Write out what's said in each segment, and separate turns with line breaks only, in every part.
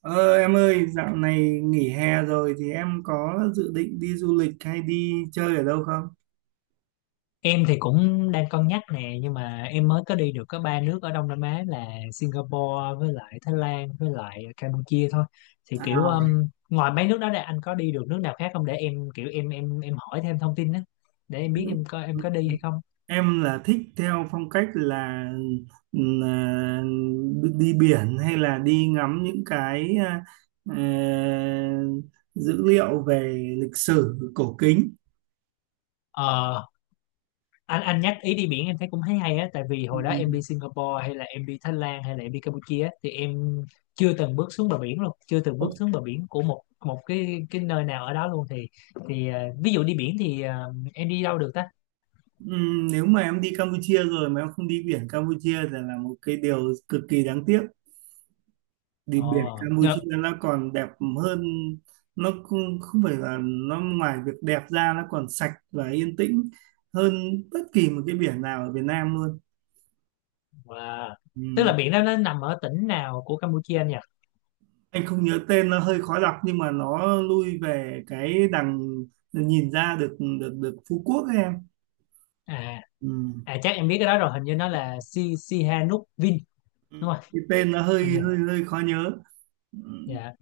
Ờ, em ơi, dạo này nghỉ hè rồi thì em có dự định đi du lịch hay đi chơi ở đâu không?
Em thì cũng đang cân nhắc nè nhưng mà em mới có đi được có ba nước ở Đông Nam Á là Singapore với lại Thái Lan với lại Campuchia thôi. Thì kiểu
À,
ngoài mấy nước đó ra anh có đi được nước nào khác không để em kiểu em hỏi thêm thông tin đó để em biết
đúng.
em có em
Ừ.
có đi hay không.
Em là thích theo phong cách là đi biển hay là đi ngắm những cái ờ, dữ liệu về lịch sử cổ kính.
Ờ, anh nhắc ý đi biển em thấy cũng thấy hay á, tại vì hồi đó em
ừ,
đi Singapore hay là em đi Thái Lan hay là em đi Campuchia á, thì em chưa từng bước xuống bờ biển luôn, chưa từng
Ồ.
bước xuống bờ biển của một một cái nơi nào ở đó luôn thì ví dụ đi biển thì em đi đâu được ta.
Ừ, nếu mà em đi Campuchia rồi mà em không đi biển Campuchia thì là một cái điều cực kỳ đáng tiếc. Đi biển
Ồ ngập.
Campuchia nó còn đẹp hơn. Nó không không phải là, nó ngoài việc đẹp ra nó còn sạch và yên tĩnh hơn bất kỳ một cái biển nào ở Việt Nam luôn.
Wow. Tức là
Ừ.
biển đó nó nằm ở tỉnh nào của Campuchia anh nhỉ?
Anh không nhớ tên, nó hơi khó đọc, nhưng mà nó lui về cái đằng nhìn ra được được được Phú Quốc ấy em.
À,
Ừ.
à chắc em biết cái đó rồi, hình như nó là Si Sihanouk Vin,
Ừ.
đúng không?
Cái tên nó hơi
Hình như.
hơi hơi khó nhớ. Ừ.
Dạ.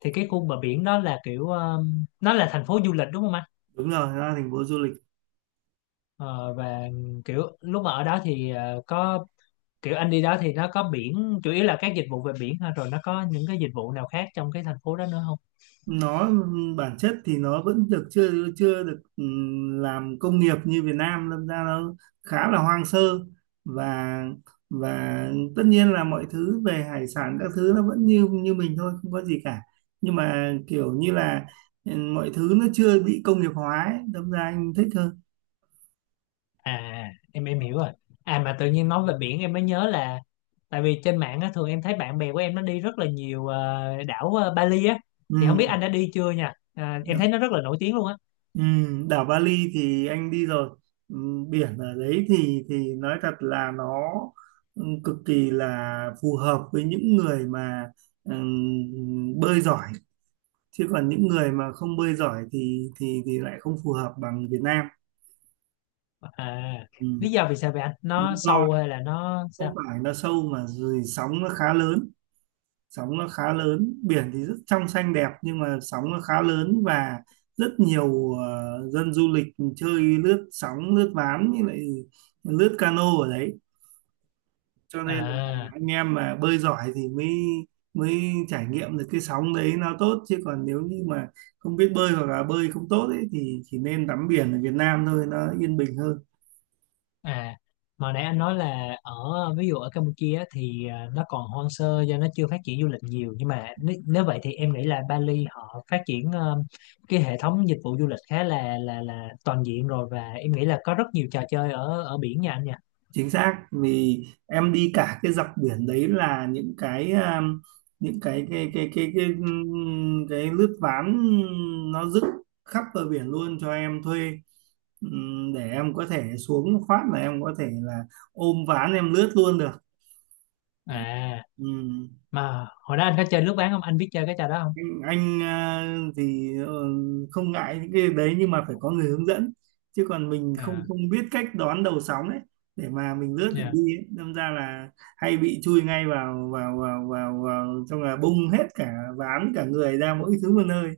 Thì cái khu bờ biển đó là kiểu nó là thành phố du lịch đúng không anh?
Đúng rồi, nó là thành phố du lịch.
Ờ, và kiểu lúc mà ở đó thì có kiểu anh đi đó thì nó có biển chủ yếu là các dịch vụ về biển thôi, rồi nó có những cái dịch vụ nào khác trong cái thành phố đó nữa không?
Nó bản chất thì nó vẫn được chưa chưa được, làm công nghiệp như Việt Nam, đâm ra nó khá là hoang sơ. Và và tất nhiên là mọi thứ về hải sản các thứ nó vẫn như như mình thôi, không có gì cả. Nhưng mà kiểu như là, mọi thứ nó chưa bị công nghiệp hóa ấy, đâm ra anh thích hơn.
À, em hiểu rồi. À, mà tự nhiên nói về biển em mới nhớ là tại vì trên mạng á, thường em thấy bạn bè của em nó đi rất là nhiều đảo Bali á, thì không biết anh đã đi chưa nha. À, em thấy
Ừ.
nó rất là nổi tiếng luôn á.
Ừ, đảo Bali thì anh đi rồi. Ừ, biển ở đấy thì nói thật là nó cực kỳ là phù hợp với những người mà bơi giỏi. Chứ còn những người mà không bơi giỏi thì lại không phù hợp bằng Việt Nam.
À,
Ừ.
lý do vì sao vậy anh,
Lý
nó
do
sâu hay là nó
không
sao?
phải nó sâu mà rồi sóng nó khá lớn. Sóng nó khá lớn, biển thì rất trong xanh đẹp, nhưng mà sóng nó khá lớn và rất nhiều dân du lịch chơi lướt sóng, lướt ván, như lại lướt cano ở đấy, cho nên là
À.
anh em mà bơi giỏi thì mới mới trải nghiệm được cái sóng đấy nó tốt. Chứ còn nếu như mà không biết bơi hoặc là bơi không tốt ấy, thì chỉ nên tắm biển ở Việt Nam thôi, nó yên bình hơn.
À, mà nãy anh nói là ở ví dụ ở Campuchia á, thì à, nó còn hoang sơ do nó chưa phát triển du lịch nhiều, nhưng mà nếu, nếu vậy thì em nghĩ là Bali họ phát triển cái hệ thống dịch vụ du lịch khá là là toàn diện rồi, và em nghĩ là có rất nhiều trò chơi ở ở biển nha anh nha.
Chính xác, vì em đi cả cái dọc biển đấy là những cái, những cái lướt ván nó dựng khắp bờ biển luôn cho em thuê. Để em có thể xuống phát là em có thể là ôm ván em lướt luôn được.
À, mà hồi đó anh có chơi lướt ván không? Anh biết chơi cái trò đó không?
Anh không ngại những cái đấy, nhưng mà phải có người hướng dẫn. Chứ còn mình không
À,
không biết cách đón đầu sóng ấy để mà mình lướt được
dạ.
đi ấy. Đâm ra là hay bị chui ngay vào vào vào vào, vào trong là bung hết cả ván cả người ra, mỗi thứ một nơi.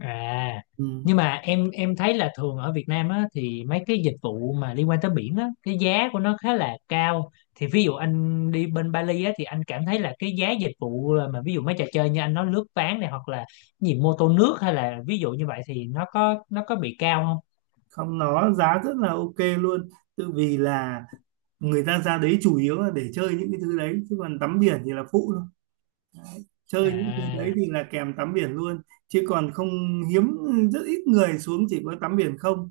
À,
Ừ.
nhưng mà em thấy là thường ở Việt Nam á thì mấy cái dịch vụ mà liên quan tới biển á, cái giá của nó khá là cao. Thì ví dụ anh đi bên Bali á thì anh cảm thấy là cái giá dịch vụ mà ví dụ mấy trò chơi như anh nói lướt ván này hoặc là gì mô tô nước hay là ví dụ như vậy thì nó có bị cao không?
Không, nó giá rất là ok luôn, tự vì là người ta ra đấy chủ yếu là để chơi những cái thứ đấy, chứ còn tắm biển thì là phụ thôi. Chơi những thứ đấy
À,
thì là kèm tắm biển luôn, chứ còn không, hiếm, rất ít người xuống chỉ có tắm biển không.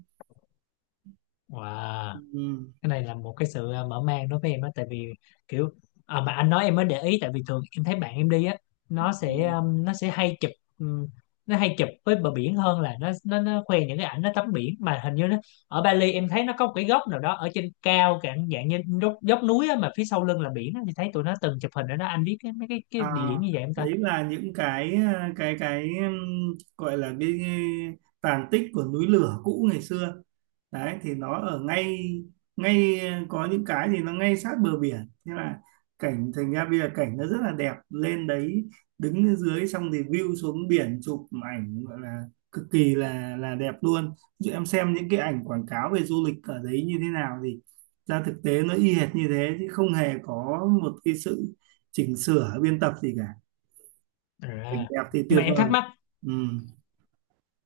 wow.
Ừ.
Cái này là một cái sự à, mở mang đối với em á, tại vì kiểu à, mà anh nói em mới để ý tại vì thường em thấy bạn em đi á,
Ừ.
nó sẽ hay chụp um, nó hay chụp với bờ biển hơn là nó khoe những cái ảnh nó tắm biển, mà hình như nó ở Bali em thấy nó có một cái góc nào đó ở trên cao cả dạng như dốc, dốc núi á, mà phía sau lưng là biển á, thì thấy tụi nó từng chụp hình ở đó, anh biết cái mấy cái địa
À,
điểm như vậy em ta?
đấy là những cái gọi là cái tàn tích của núi lửa cũ ngày xưa đấy, thì nó ở ngay ngay ờ, có những cái thì nó ngay sát bờ biển, thế là cảnh, thành ra bây giờ cảnh nó rất là đẹp lên đấy. Đứng dưới xong thì view xuống biển chụp ảnh gọi là cực kỳ là đẹp luôn. Ví dụ em xem những cái ảnh quảng cáo về du lịch ở đấy như thế nào thì ra thực tế nó y hệt như thế, chứ không hề có một cái sự chỉnh sửa biên tập gì cả. Cảnh
À.
đẹp thì
Nhưng mà
tuyệt
em
vời.
thắc mắc,
Ừ.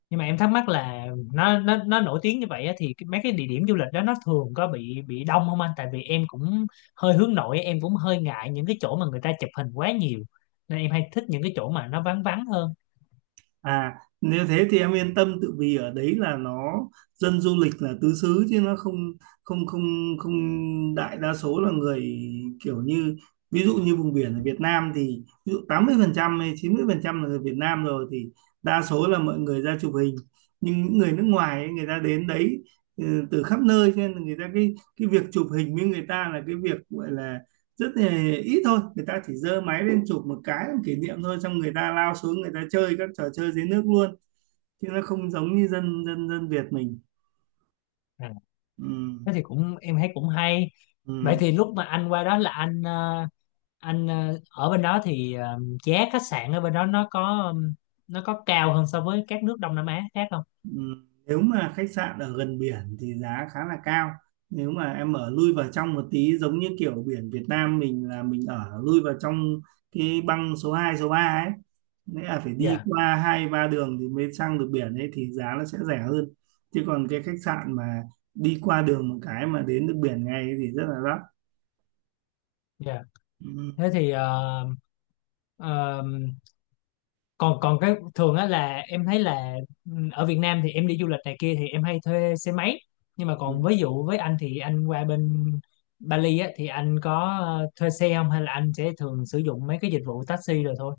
nhưng mà em thắc mắc là nó nổi tiếng như vậy á, thì mấy cái địa điểm du lịch đó nó thường có bị đông không anh, tại vì em cũng hơi hướng nội, em cũng hơi ngại những cái chỗ mà người ta chụp hình quá nhiều, nên em hay thích những cái chỗ mà nó vắng vắng hơn.
À, nếu thế thì em yên tâm, tự vì ở đấy là nó dân du lịch là tứ xứ, chứ nó không không không không đại đa số là người kiểu như ví dụ như vùng biển ở Việt Nam thì ví dụ 80% hay 90% là người Việt Nam rồi, thì đa số là mọi người ra chụp hình. Nhưng những người nước ngoài ấy, người ta đến đấy ừ, từ khắp nơi, cho nên là người ta cái việc chụp hình với người ta là cái việc gọi là rất là ít thôi. Người ta chỉ giơ máy lên chụp một cái làm kỷ niệm thôi, xong người ta lao xuống người ta chơi các trò chơi dưới nước luôn, chứ nó không giống như dân dân dân Việt mình.
À,
Ừ.
thế thì cũng em thấy cũng hay. Vậy
Ừ.
thì lúc mà anh qua đó là anh anh ở bên đó thì giá khách sạn ở bên đó nó có cao hơn so với các nước Đông Nam Á khác không?
Nếu mà khách sạn ở gần biển thì giá khá là cao. Nếu mà em ở lui vào trong một tí, giống như kiểu biển Việt Nam mình là mình ở lui vào trong cái băng số 2 số 3 ấy. Nghĩa là phải đi
Dạ,
qua hai ba đường thì mới sang được biển ấy thì giá nó sẽ rẻ hơn. Chứ còn cái khách sạn mà đi qua đường một cái mà đến được biển ngay ấy thì rất là đắt.
dạ. Thế thì ờ, còn còn cái thường á là em thấy là ở Việt Nam thì em đi du lịch này kia thì em hay thuê xe máy, nhưng mà
Ừm.
còn ví dụ với anh thì anh qua bên Bali á thì anh có thuê xe không hay là anh sẽ thường sử dụng mấy cái dịch vụ taxi rồi thôi?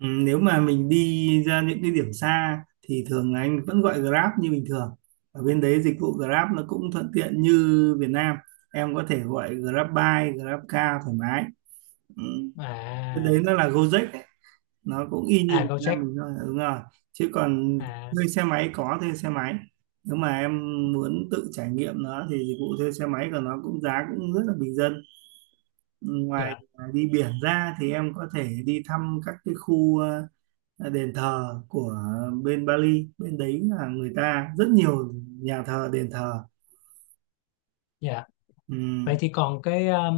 Ừ, nếu mà mình đi ra những cái điểm xa thì thường là anh vẫn gọi Grab như bình thường. Ở bên đấy dịch vụ Grab nó cũng thuận tiện như Việt Nam, em có thể gọi Grab Bike, Grab Car thoải mái. Ừ. Cái
À,
đấy nó là Gojek ấy. Nó cũng y như
à
Việt Nam
Gojek.
mình thôi, đúng rồi. Chứ còn
À,
thuê xe máy, có thuê xe máy, nếu mà em muốn tự trải nghiệm nó thì dịch vụ thuê xe máy của nó cũng, giá cũng rất là bình dân. Ngoài
dạ,
đi biển ra thì em có thể đi thăm các cái khu đền thờ của bên Bali, bên đấy là người ta rất nhiều nhà thờ đền thờ.
dạ. Vậy
Ừm,
thì còn cái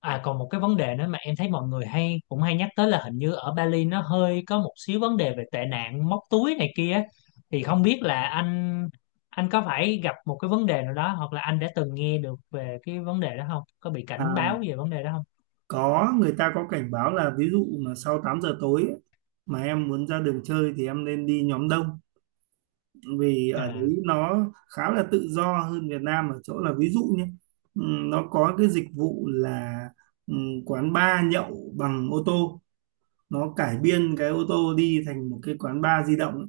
à còn một cái vấn đề nữa mà em thấy mọi người hay cũng hay nhắc tới là hình như ở Bali nó hơi có một xíu vấn đề về tệ nạn móc túi này kia á. Thì không biết là anh, có phải gặp một cái vấn đề nào đó hoặc là anh đã từng nghe được về cái vấn đề đó không? Có bị cảnh
À,
báo về vấn đề đó không?
có, người ta có cảnh báo là ví dụ mà sau 8 giờ tối ấy, mà em muốn ra đường chơi thì em nên đi nhóm đông. Vì ở
À,
đấy nó khá là tự do hơn Việt Nam ở chỗ là ví dụ nhé, nó có cái dịch vụ là, quán bar nhậu bằng ô tô. Nó cải biên cái ô tô đi thành một cái quán bar di động.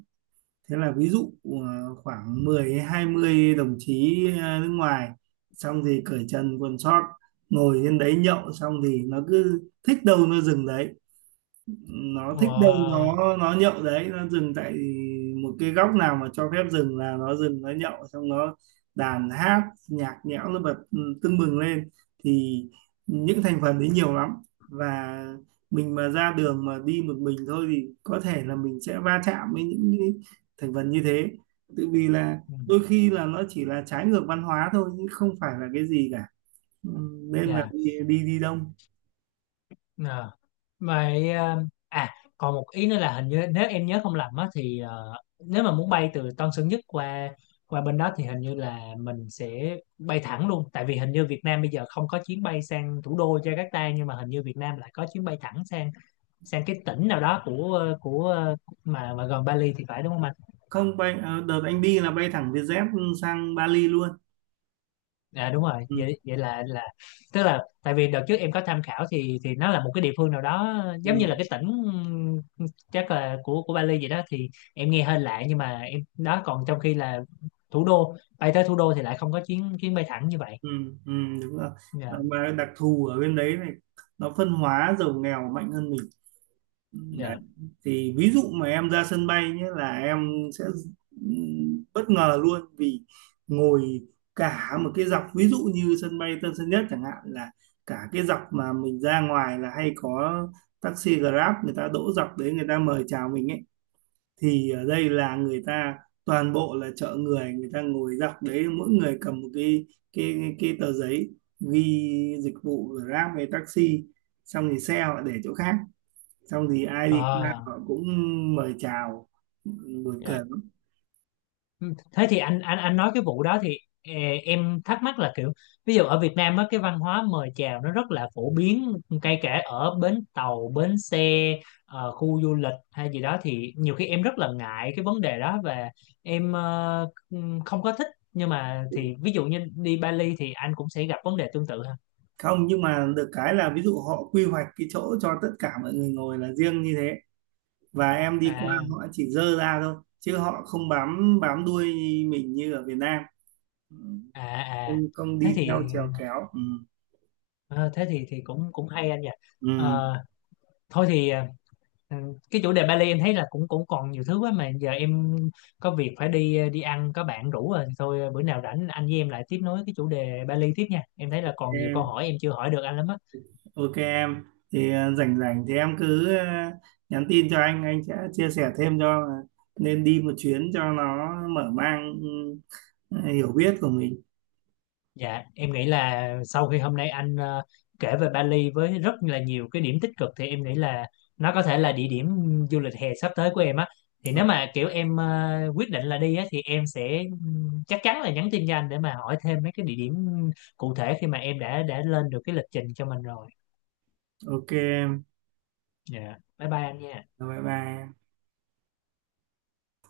Thế là ví dụ khoảng 10 hay 20 đồng chí nước ngoài, xong thì cởi trần quần sót ngồi trên đấy nhậu, xong thì nó cứ thích đâu nó dừng đấy, nó thích đâu
wow.
nó nhậu đấy nó dừng tại một cái góc nào mà cho phép dừng là nó dừng, nó nhậu xong nó đàn hát, nhạc nhẽo nó bật tưng bừng lên. Thì những thành phần đấy nhiều lắm, và mình mà ra đường mà đi một mình thôi thì có thể là mình sẽ va chạm với những cái thành phần như thế, tự vì là
Ừ,
đôi khi là nó chỉ là trái ngược văn hóa thôi chứ không phải là cái gì cả. Ừ, nên là
dạ.
đi đi, đi đông.
Ờ. Vậy à còn một ý nữa là hình như nếu em nhớ không lầm á thì nếu mà muốn bay từ Tân Sơn Nhất qua qua bên đó thì hình như là mình sẽ bay thẳng luôn, tại vì hình như Việt Nam bây giờ không có chuyến bay sang thủ đô Jakarta, nhưng mà hình như Việt Nam lại có chuyến bay thẳng sang sang cái tỉnh nào đó của của mà gần Bali thì phải, đúng không anh?
Không, bay đợt anh đi là bay thẳng Vietjet sang Bali luôn.
À đúng rồi,
Ừ,
vậy vậy là tức là tại vì đợt trước em có tham khảo thì nó là một cái địa phương nào đó giống như là
ừ,
cái tỉnh ừm, chắc là của Bali vậy đó, thì em nghe hơi lạ nhưng mà em đó, còn trong khi là thủ đô bay tới thủ đô thì lại không có chuyến chuyến bay thẳng như vậy.
ừ, ừ, đúng rồi.
Dạ.
Mà đặc thù ở bên đấy này, nó phân hóa giàu nghèo mạnh hơn mình. Ừ, đấy.
Dạ.
Thì ví dụ mà em ra sân bay nhé là em sẽ ừ, bất ngờ luôn, vì ngồi cả một cái dọc ví dụ như sân bay Tân Sơn Nhất chẳng hạn, là cả cái dọc mà mình ra ngoài là hay có taxi Grab người ta đỗ dọc đấy người ta mời chào mình ấy. Thì ở đây là người ta toàn bộ là chợ người, người ta ngồi dọc đấy mỗi người cầm một cái tờ giấy ghi dịch vụ Grab hay taxi, xong thì xe họ để chỗ khác, xong thì ai đi qua
À.
họ cũng mời chào, buồn cười
Dạ.
lắm.
Ừ, thế thì anh nói cái vụ đó thì ờ, em thắc mắc là kiểu ví dụ ở Việt Nam á cái văn hóa mời chào nó rất là phổ biến, kể cả ở bến tàu bến xe, khu du lịch hay gì đó thì nhiều khi em rất là ngại cái vấn đề đó và em không có thích, nhưng mà thì ví dụ như đi Bali thì anh cũng sẽ gặp vấn đề tương tự ha?
Không, nhưng mà được cái là ví dụ họ quy hoạch cái chỗ cho tất cả mọi người ngồi là riêng như thế, và em đi qua
À,
họ chỉ dơ ra thôi chứ họ không bám bám đuôi mình như ở Việt Nam. Ừ,
à, à.
không không
Thế
đi
thì
theo trèo kéo. Ừ.
ờ, thế thì cũng cũng hay anh nhỉ.
Ừ,
Ờ, thôi thì ừ. Cái chủ đề Bali em thấy là cũng cũng còn nhiều thứ quá, mà giờ em có việc phải đi đi ăn, có bạn rủ rồi, thì thôi bữa nào rảnh anh với em lại tiếp nối cái chủ đề Bali tiếp nha, em thấy là còn nhiều câu
em
hỏi em chưa hỏi được anh lắm á.
ok em thì rảnh rảnh thì em cứ nhắn tin cho anh sẽ chia sẻ thêm cho là nên đi một chuyến cho nó mở mang hiểu biết của mình.
Dạ em nghĩ là sau khi hôm nay anh kể về Bali với rất là nhiều cái điểm tích cực thì em nghĩ là nó có thể là địa điểm du lịch hè sắp tới của em á, thì
Ờ,
nếu mà kiểu em quyết định là đi á thì em sẽ chắc chắn là nhắn tin cho anh để mà hỏi thêm mấy cái địa điểm cụ thể khi mà em đã lên được cái lịch trình cho mình rồi.
ok em.
Dạ. Bye bye em nha.
Rồi, bye bye em.